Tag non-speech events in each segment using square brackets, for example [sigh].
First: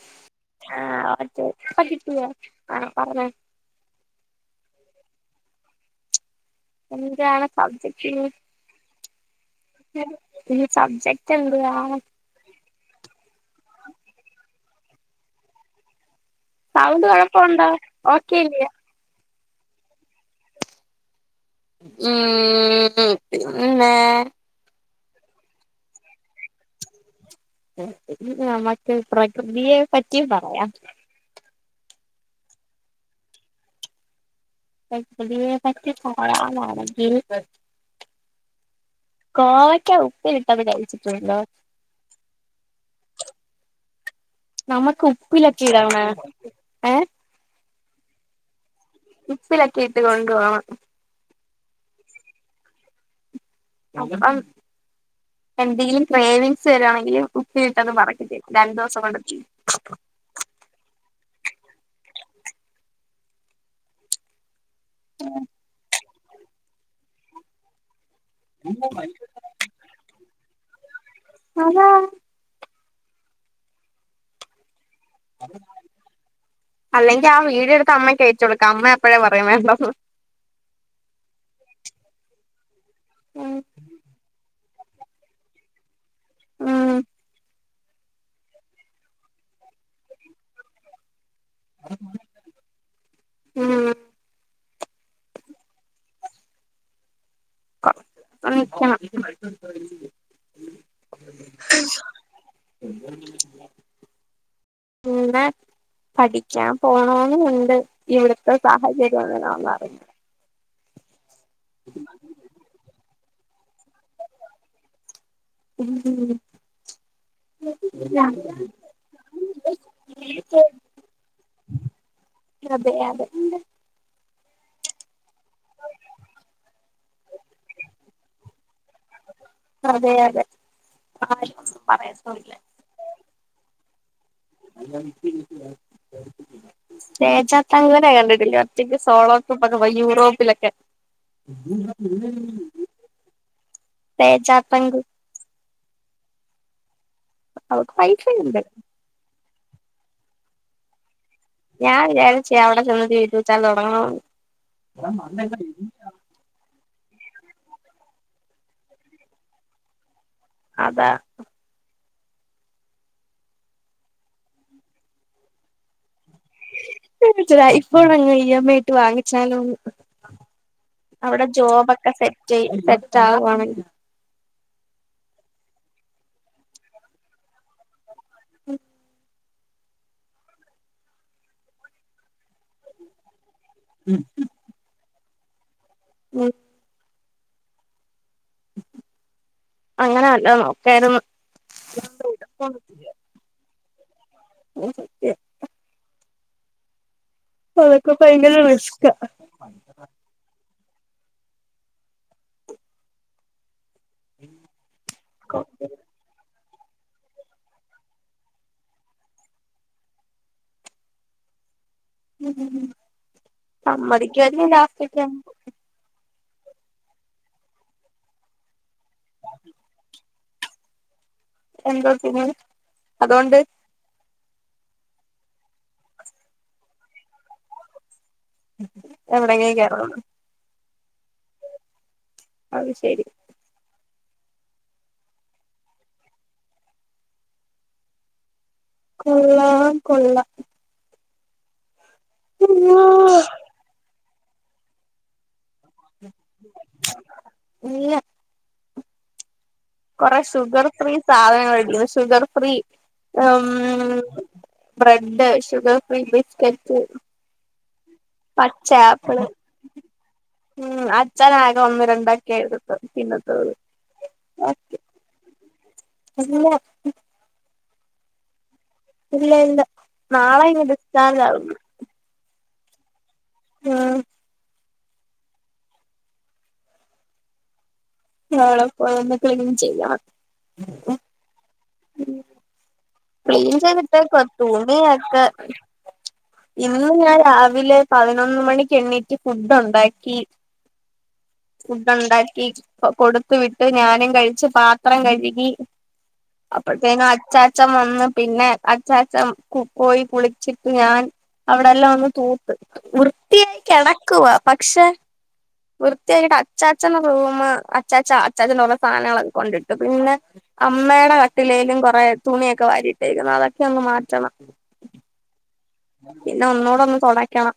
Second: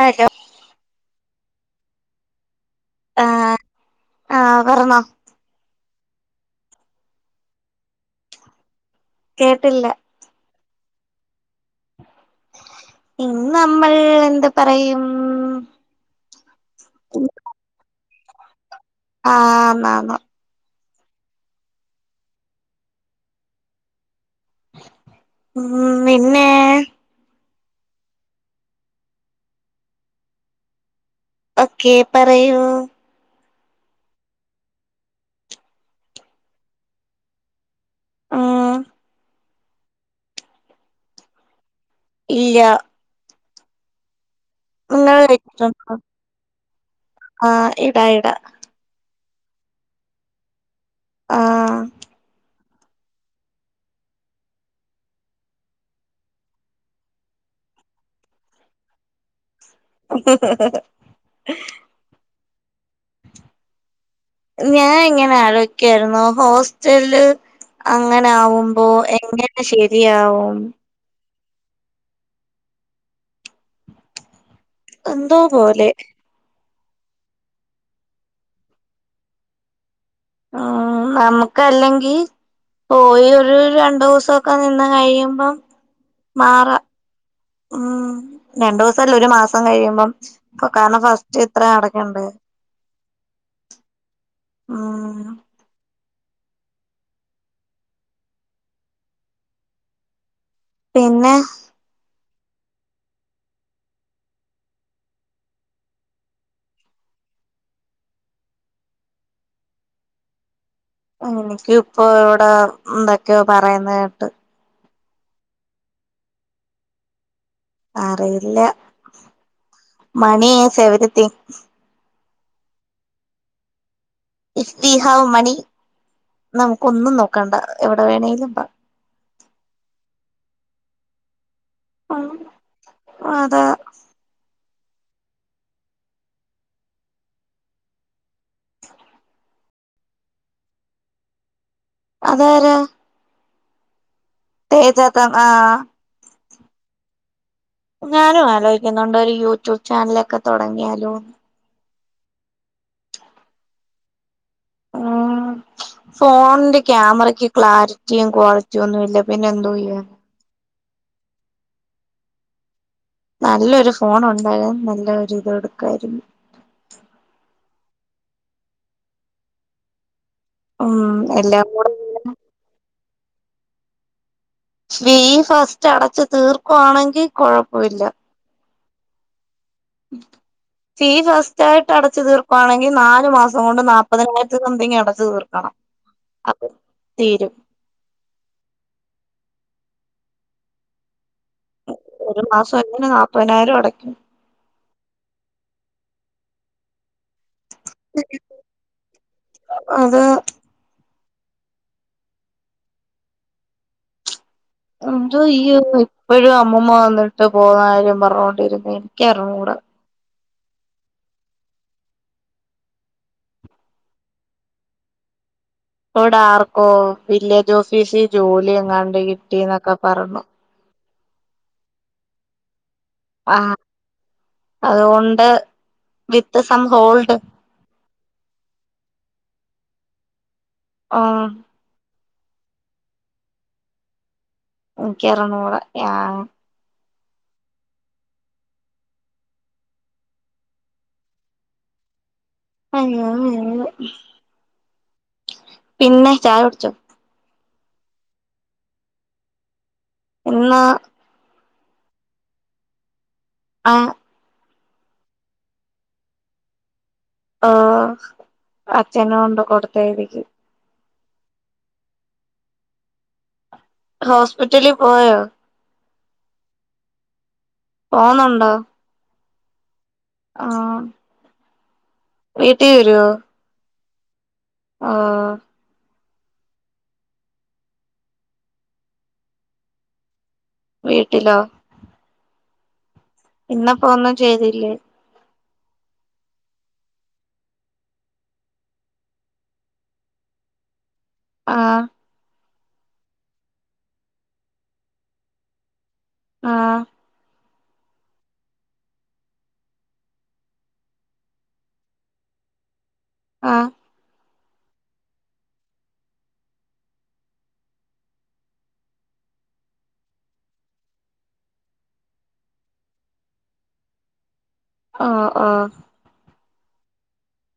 Hello ആഹ് [unintelligible] പ്പ കിട്ടിലെ ആഹ പറഞ്ഞോ ആഹ് ആഹ് പറഞ്ഞോ എന്താണ് സബ്ജെക്ട് കേട്ടില്ല സബ്ജക്ട് എന്തുവാ ഇന്ന് നമ്മൾ എന്തു പറയും സൗണ്ട് കുഴപ്പോണ്ടോ ഒക്കെ അല്ലെ ആ ആ മാമ ഉം പിന്നെ ഉം പിന്നെ മറ്റെ പ്രകൃതിയെ പറ്റി പറയാം ഓക്കേ പറയൂ പ്രകൃതിയെ പറ്റി പറയാനാണെങ്കിൽ മ്മ് കോവയ്ക്ക ഉപ്പിലിട്ടത് കയിച്ചിട്ടുണ്ടോ ഇല്ല നമുക്ക് നിങ്ങൾ ഉപ്പിലൊക്കെ വെച്ചിട്ടുണ്ടോ ഇടണ ഏഹ് എടാ എടാ ഉപ്പിലാക്കി ഇട്ടുകൊണ്ടുവാ ആഹ് എന്തെങ്കിലും ക്രേവിങ്സ് വരിവാണെങ്കിൽ ഉപ്പിലിട്ട്ത് പെറക്കി തരും രണ്ടു ദിവസം കൊണ്ട് തീരും ഞാൻ ഇങ്ങനെ ആലോചിക്കാരുന്നു ഹോസ്റ്റല് ആ അങ്ങനാവുമ്പോ എങ്ങനെ ശെരിയാവും അതാ എന്തോ പോലെ അല്ലെങ്കി ആ വീഡിയോ എടുത്ത് അമ്മക്ക് അയച്ച് കൊടുക്കാം അമ്മ അപ്പോഴേ പറയും വേണ്ടന്ന് മ്മ് നമക്കല്ലെങ്കി പോയി ഉം ഒരു രണ്ടു ദിവസൊക്കെ നിന്ന് കഴിയുമ്പം മാറാ മ്മ് രണ്ടു ദിവസംല്ല ഒരു മാസം കഴിയുമ്പം കാരണം ഫസ്റ്റ് ഇത്ര അടക്കണ്ടെ മ്മ് മ്മ് വിളിക്കണം പിന്നെ പിന്നെ പഠിക്കാൻ പോണംന്നുണ്ട് ഇവിടത്തെ സാഹചര്യം എങ്ങനാന്ന് അറിഞ്ഞു എനക്കും ഇപ്പൊ ഇവിടെ ഉണ്ട് ക്കോ പറയുന്ന കേട്ട് എന്തെങ്കിലും അറിയില്ല മണി ഈസ് എവെര്യ്തിംങ് അതെ അതെ ഇഷ്തിഹവ്വ് മണി നമുക്ക് ഒന്നും നോക്കണ്ട എവിടെ വേണെലും പാം ആഹ് ആഹ് അതെ തേജത്ത് അങ്ങനെ കണ്ടിട്ടില്ല ഒറ്റക്ക് സോളോ ട്രിപ്പൊക്കെ പോയി യൂറോപ്പിലൊക്കെ തേജ തങ്കു തേജകാം ആ അവക്ക് ഞാനും പൈസയുണ്ട് ആലോയിക്കുന്നുണ്ട് ഒരു യൂ ട്യൂബ് ചാനലക്ക തുടങ്ങിയാലോന്ന് ഞാൻ വിചാരിച്ചയ അവിട ചെന്നിട്ട് യൂട്യൂബ് ചാനൽ തുടങ്ങണോന്ന് ക്യാമറയ്ക്ക് ക്ലാരിറ്റിയും ക്വാളിറ്റി ഒന്നുമില്ല പിന്നെ എന്തോ ചെയ്യും അതാ നല്ലൊരു ഫോണുണ്ടാന്നെ നല്ലൊരു ഇത് എടുക്കായിരുന്നു [unintelligible] ഐ ഫോണങ് ഇഎംഐ യിട്ട് വങ്ങിച്ചാലോന്ന് ഉം അവിട എല്ലാം കൂടെ ജോബക്ക സെറ്റെയ് സെ സെറ്റാവുവാണേ ഫീ ഫസ്റ്റടച്ചു തീർക്കുവാണെങ്കി കുഴപ്പവില്ല മ്മ് ഫീ ഫസ്റ്റായിട്ട് അടച്ചു തീർക്കുവാണെങ്കി നാല് മാസ തുകൊണ്ട് നാപ്പതിൽ മൂവായിരത്തി സംതിങ് ഇണ്ട് തീർക്കണം ഉം അത് തീരും അങ്ങന അല്ലാ നോക്കായിരുന്ന് ഒരു മാസം എങ്ങന നപ്പത്തിനായിരം [inaudible] അതൊക്ക പയങ്കര റിസ്കാ അത് എന്തോ ചെയ്യും ഇപ്പോഴത്തെ അമ്മൂമ്മ വന്നിട്ട് പോന്ന കാര്യം പറഞ്ഞിരുന്നെയാ എനിക്കറിഞ്ഞൂടാ സമ്മതികുവാരിക്കും ലാസ്റ്റൊക്കെ ആകുമ്പോ ഇവിടാർക്കോ വില്ലേജോഫീസി ജോലി എങ്ങാണ്ട് കിട്ടിന്നക്ക പറണു എന്തൊത്തിനു അതോണ്ട് അത് കൊണ്ട് വിത്ത് സം ഹോൾഡ് എവിടേങ്കി കേറണോന്ന് ആഹ് അത് ശെരി മ്മ് കേറണോടാ യാ കൊള്ളാം കൊള്ളാം അയ്യോ അയ്യോ പിന്ന ചായ കുടിച്ചോ നീയ്യാ കുറെ ഇന്ന് ഷുഗർ ഫ്രീ സാധനൊണ്ട് ഇതു ഷുഗർ ഫ്രീ ഉം ആ ബ്രെഡ് ഷുഗർ ഫ്രീ ബിസ്ക്കറ്റ് ആ പച്ചആപിൾ ഉം അ ച്ചൻ ആകെ ഒന്ന്‌ രണ്ടാക്കേ ട്ത്ത് തിന്നത്തോളൂ ഹോസ്പിറ്റലി പോയോ ഇല്ല ഉം പോന്നുണ്ടോ ഇല്ല ഇല്ല നാളെ ഇങ്ങ് ഡിസ്ചാർജാവുന്ന് വീട്ടി വരോ ആ ആ നാളെ പ്പോയൊന്ന് ക്ലീൻ ചെയ്യണം വീട്ടിലോ ക്ലിൻ ഇന്നപ്പോ ഒന്നും ചെയ്യാനിട്ടെക്കുവാ ചെയ്തില്ലേ തൂണിയക്കെ ഇന്ന് ഞാൻ രാവിലെ പതിനൊന്ന് മണിക്ക് എണിറ്റ് ഫുഡൊണ്ടാക്കി ആ ഫുഡൊണ്ടാക്കി കൊ കൊട്ത്ത് വിട്ട് ഞാനും കഴിച്ചു പാത്രം കഴുകി ആ അപ്പോഴ്ത്തേങ്ങ് അഛൻ ഛം വന്ന് പിന്നെ അച്ചാച്ചം കു പോയി കുളിച്ചിട്ട് ഞാൻ അവിടെല്ലാം ഒന്ന് തൂത്ത് ആ വൃത്തിയായി കെടക്കുവ പക്ഷെ വൃത്തിയായിട്ട് അച്ചാച്ചന്റെ റൂമ് അച്ചാച്ച അച്ചാച്ചൻ്റൊരോ സാധനങ്ങളൊക്കെ കൊണ്ടിട്ടത് പിന്നെ അമ്മേടെ ക ട്ടിലേലും കുറെ തുണിയൊക്കെ വാരിട്ടേക്കുന്നു അതൊക്കെ ഒന്ന് മാറ്റണം ആ ആ പിന്നെ ഒന്നൂടൊന്ന് തൊടക്കണം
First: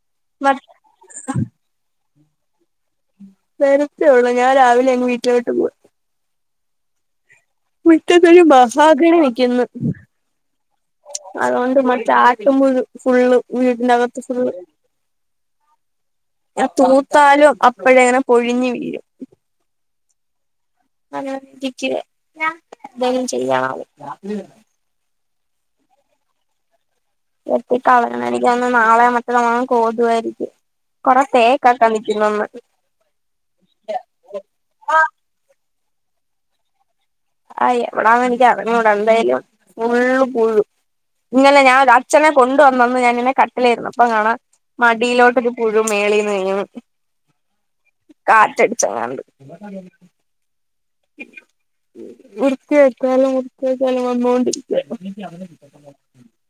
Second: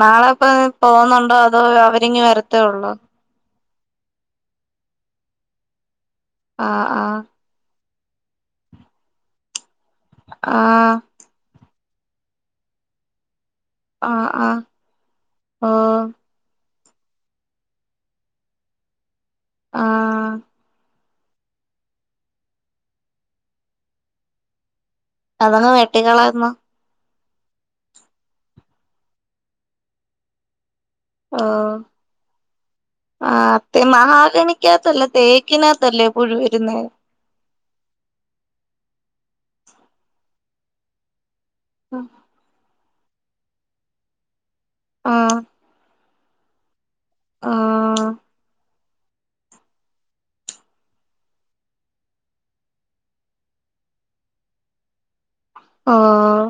നാളെ പൊ പ്പോവുന്നുണ്ടോ അതോ അവര് രിങ്ങി വരത്തേ ഉള്ളൂ വെരത്തേള്ളൂ ഞാൻ രാവിലെ അങ്ങ് വീട്ടിലോട്ട് പോയി ആ ആ മുറ്റത്തൊരു മഹാഗണി നിക്കിന്ന് ആ ചാട്ടുമ്പുഴു ഫുള്ള് ആ വീടിനകത്ത് ഫുള്ള് ആഹ ഓ തൂത്താലും അപ്പഴെങ്ങനെ പൊഴിഞ്ഞ് വീരും ആ ഞാനൊറ്റക്ക് എന്തെലും ചെയ്യാം [inaudible] അതങ്ങ് വെട്ടിക്കളയെന്ന വെട്ടികളയണം എനിക്കാണെ നാളെയോ മറ്റന്നാളോ എങ്ങാനും കോതുവാരിക്കും ആ അത് മഹാഗണിക്കാത്തല്ല തേക്കിനാ ത്തല്ലേ പുഴ വരുന്നേ ആഹ് എവിടാന്ന് എനിക്ക് അറിഞ്ഞൂടാ എന്തായാലും ഫുള്ള് പുഴു ഇന്നലെ ഞാനൊരച്ഛനെ കൊണ്ടുവന്നു വന്ന് ഞാനിങ്ങനെ കാട്ടിലെയിരുന്നപ്പോ കാണാം ആഹ് മടിയിലോട്ടൊരു പുഴു മേളിന്ന് അ [unintelligible] ആഹ് കാറ്റടി ചങ്ങണ്ട് വൃത്തിയാക്കിയാലും വർത്തിയാക്കിയാലും വന്നോണ്ടിരിക്കും ആഹ്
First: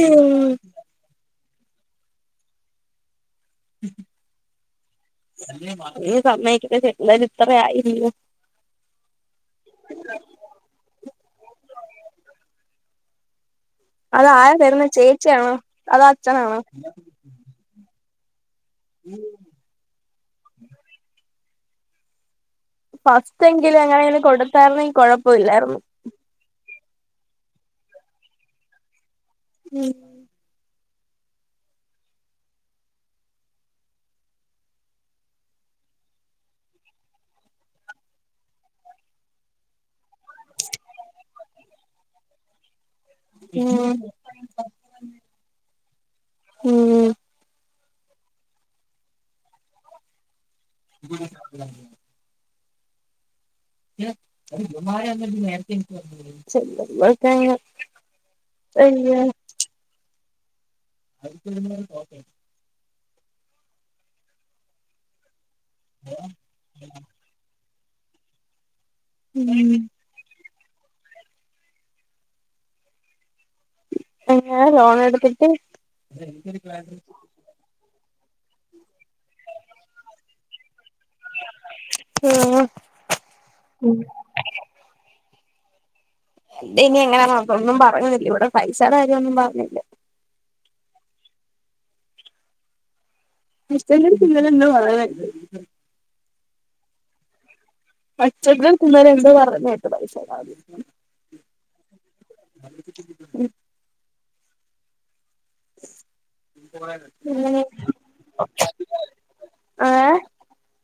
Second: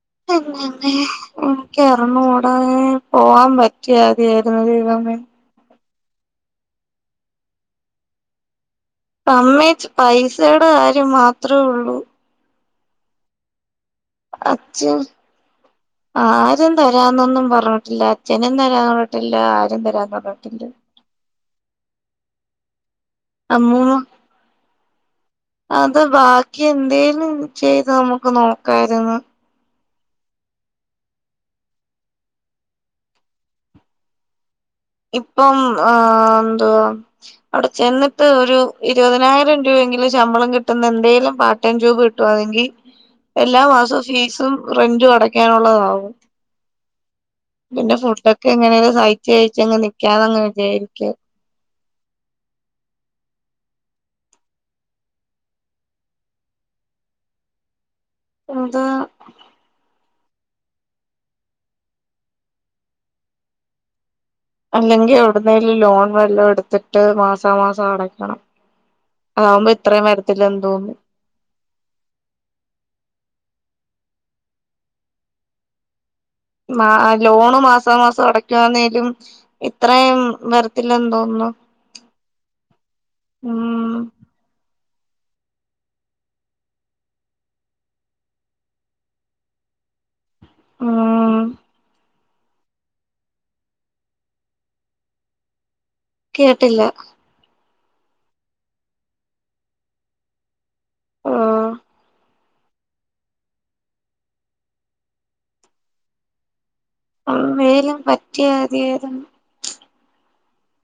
ഇനി ആമ്മേ എനിക്കറിഞ്ഞൂടാ. പോവാൻ പറ്റിയാതിയാരുന്ന് ദൈവമേ ഇ സമ്മയ്ക്കട്ടെ ചെല്ലത് ഇത്ര ആയിരുന്നു സമ്മയിച്ച് പൈസയുടെ കാര്യം മാത്ര അത്രേയുള്ളൂ അത് ആരാ തരുന്നേ അച്ഛൻ ചേച്ചി ആണോ അതോ അച്ഛൻ ആണോ രും തരാന്ന് പറഞ്ഞിട്ടില്ല ആരും തരാന്ന് പറഞ്ഞിട്ടില്ല ഫസ്റ്റ് എങ്കിലും അമ്മൂമ്മ എങ്ങനെയെങ്കിലും കൊടുത്താരുന്നെങ്കി കൊഴപ്പമില്ലായിരുന്നു അത് ബാക്കി എന്തേലും ചെയ്ത് നമുക്ക് നോക്കായിരുന്നു ഉം ഇപ്പം ആ എന്തുവാ അവിടെ ചെന്നിട്ട് ഒരു ഇരുപതിനായിരം രൂപയെങ്കിലും ശമ്പളം കിട്ടുന്ന എന്തേലും പാർടൈം ജോബ് കിട്ടുവാണെങ്കി എല്ലാ ഉം മാസവും ഫീസും റെന്റും അടക്കാനുള്ളതാവും ഉം പിന്നെ ഫുഡൊക്കെ എങ്ങനേലോ സഹായിച്ചേ [unintelligible] നിക്ക്യാതെ [unintelligible] [inaudible] [unintelligible] [unintelligible] അതാ അയ്യോ [inaudible] അല്ലെങ്കി ആ [unintelligible] ലോൺ വല്ലോം എട്ത്തിട്ട് മാസാമാസം അടക്കണം ആവുമ്പേ ഉം ഇത്രേം വരത്തില്ലന്ന് തോന്നി എങ്ങനെ ലോണെട്തിട്ട് ആ ലോണ് മാസാമാസം- തൊടകാനേരും ഇത് റോം പെർ [inaudible] ഇല്ല എന്തോന്ന് ഉം എന്റെ ഇനി എങ്ങനെ ആ ഒന്നും പറ്ഞ്ഞില്ല ഇവിടെ പൈസേടെ കാര്യം ഒന്നും പറഞ്ഞില്ല. മ്മ് നിശ്ചല്ലെ ഇന്നലെ ന്ന് വളകായ് [inaudible] കേട്ടില്ല പച്ചക്ക് കുന്നര എന്തേ പറഞ്ഞേക്ണ് വിസ ആഹ് [unintelligible] അങ്ങനെ വേലും [unintelligible] പറ്റിയാമതിയായിരുന്നു ആ എ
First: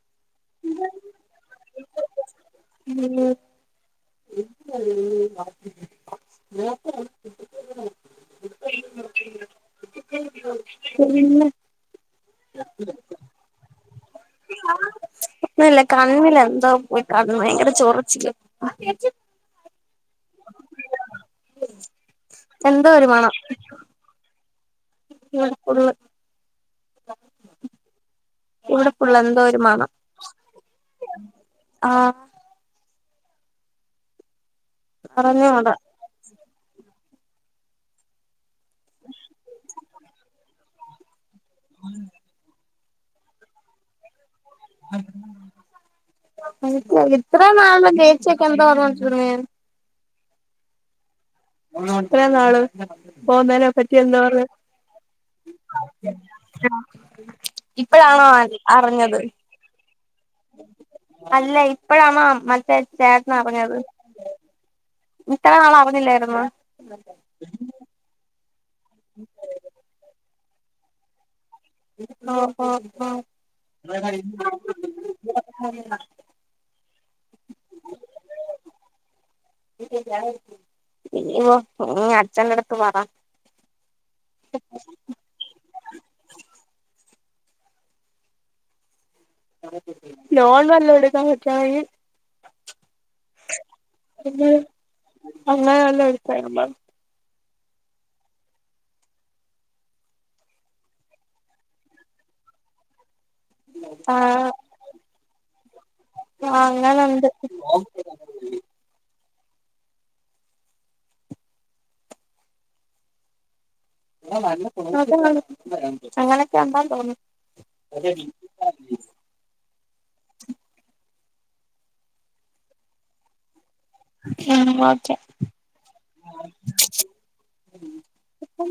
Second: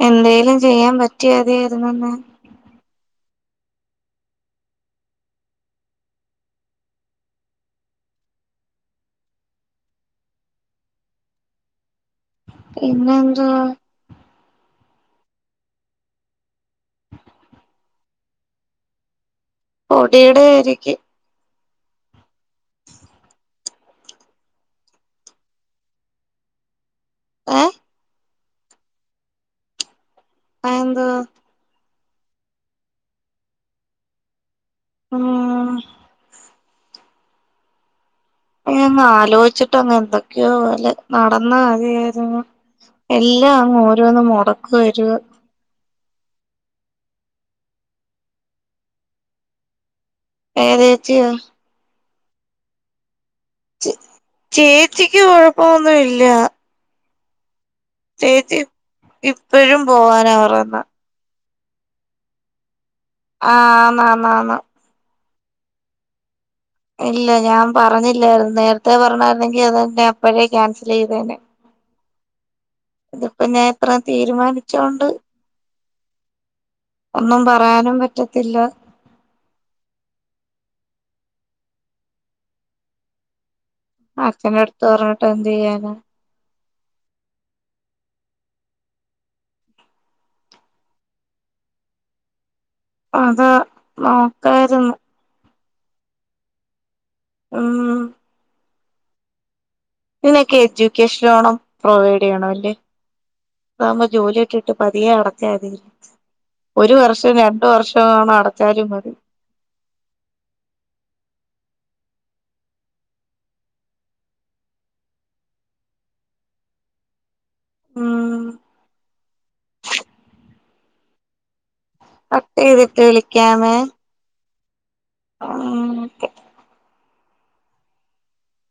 എന്തേലും ചെയ്യാൻ പറ്റിയാ മതിയായിരുന്നു. ഉം [inaudible] പിന്നെ ഇന്ന് ഇന്നെന്താ? ഒന്നുല്യ കണ്ണിലെന്തോ പോയി കണ്ണ് ഭയങ്കര ചൊറിചിൽ പൊടിയടെ ആയിരിക്കും എന്തോ ഒരു മണം ഇവിടെ ഫുള്ള് ഏഹ് പ്പുള്ളെന്തോര്മണം അഎന്താ ആഹ് ആ അറിഞ്ഞൂടാ ഹ് നീ ഒന്ന് ആലോചിച്ചിട്ട്എന്തൊക്കെയോ പോലെ നടന്നമതിയായിരുന്നു എല്ലാം അങ്ങ് ഓരോന്ന് മുടക്കം ഒന്ന് വരുവാ [unintelligible] ഇത്രയും നാളും ചേചി ഒകെ എന്തോ പറയുന്നു ഏത് ചേച്ചി ആ ഇത്രയും നാള് പോന്നേനെ പറ്റി എന്തോ പറഞ്ഞ് ചേച്ചിക്ക് കുഴപ്പമൊന്നും ഇല്ല [inaudible] ചേച്ചി അറിഞ്ഞത് ഇപ്പഴും പോവാനാ പറയുന്നേയ് അല്ല ഇപ്പഴാ മാം മറ്റെ- ആഹ് ആണ് ആണ് ഇത്ര നാള് ആവുന്നില്ലായിരുന്നു ഇല്ല ഞാൻ പറഞ്ഞില്ലായിരുന്നു നേരത്തെ- ത്തെ പറഞ്ഞാരുന്നെങ്കിൽ അതിന്റെ [unintelligible] എപ്പോഴേ ക്യാൻസൽ ചെയ്തേനെ. ഇതിപ്പോ ഞാൻ ഇത്ര ആഹ തീരുമാനിച്ചോണ്ട് [inaudible] ഒന്നും പറയാനും പറ്റത്തില്ല ഈ അച്ഛന്റെ അടുത്ത് പറ. അച്ഛന്റെ അടുത്ത് പറഞ്ഞിട്ട് എന്ത് ചെയ്യാനാ? ലോൺ വല്ലതും എടുക്കാൻ പറ്റാണങ്കിൽ അത് നോക്കായിരുന്നു. [unintelligible] ഉം ഇതിനൊക്കെ എഡ്യൂക്കേഷൻ ലോണും പ്രൊവൈഡ് ചെയ്യണമല്ലേ? അതാകുമ്പോ ജോലി ആഹ് കിട്ടീട്ട് പതിയെ അടച്ചാമതി ആഹ് ഒരു അങ്ങനുണ്ട് വർഷം രണ്ടു വർഷവാണ അടച്ചാലും മതി. [unintelligible] അ [inaudible] ഉം കട്ട് ചെയ്തിട്ട് വിളിക്കാമേ. ഉം [unintelligible] ഉം ക്കെ ഇപ്പം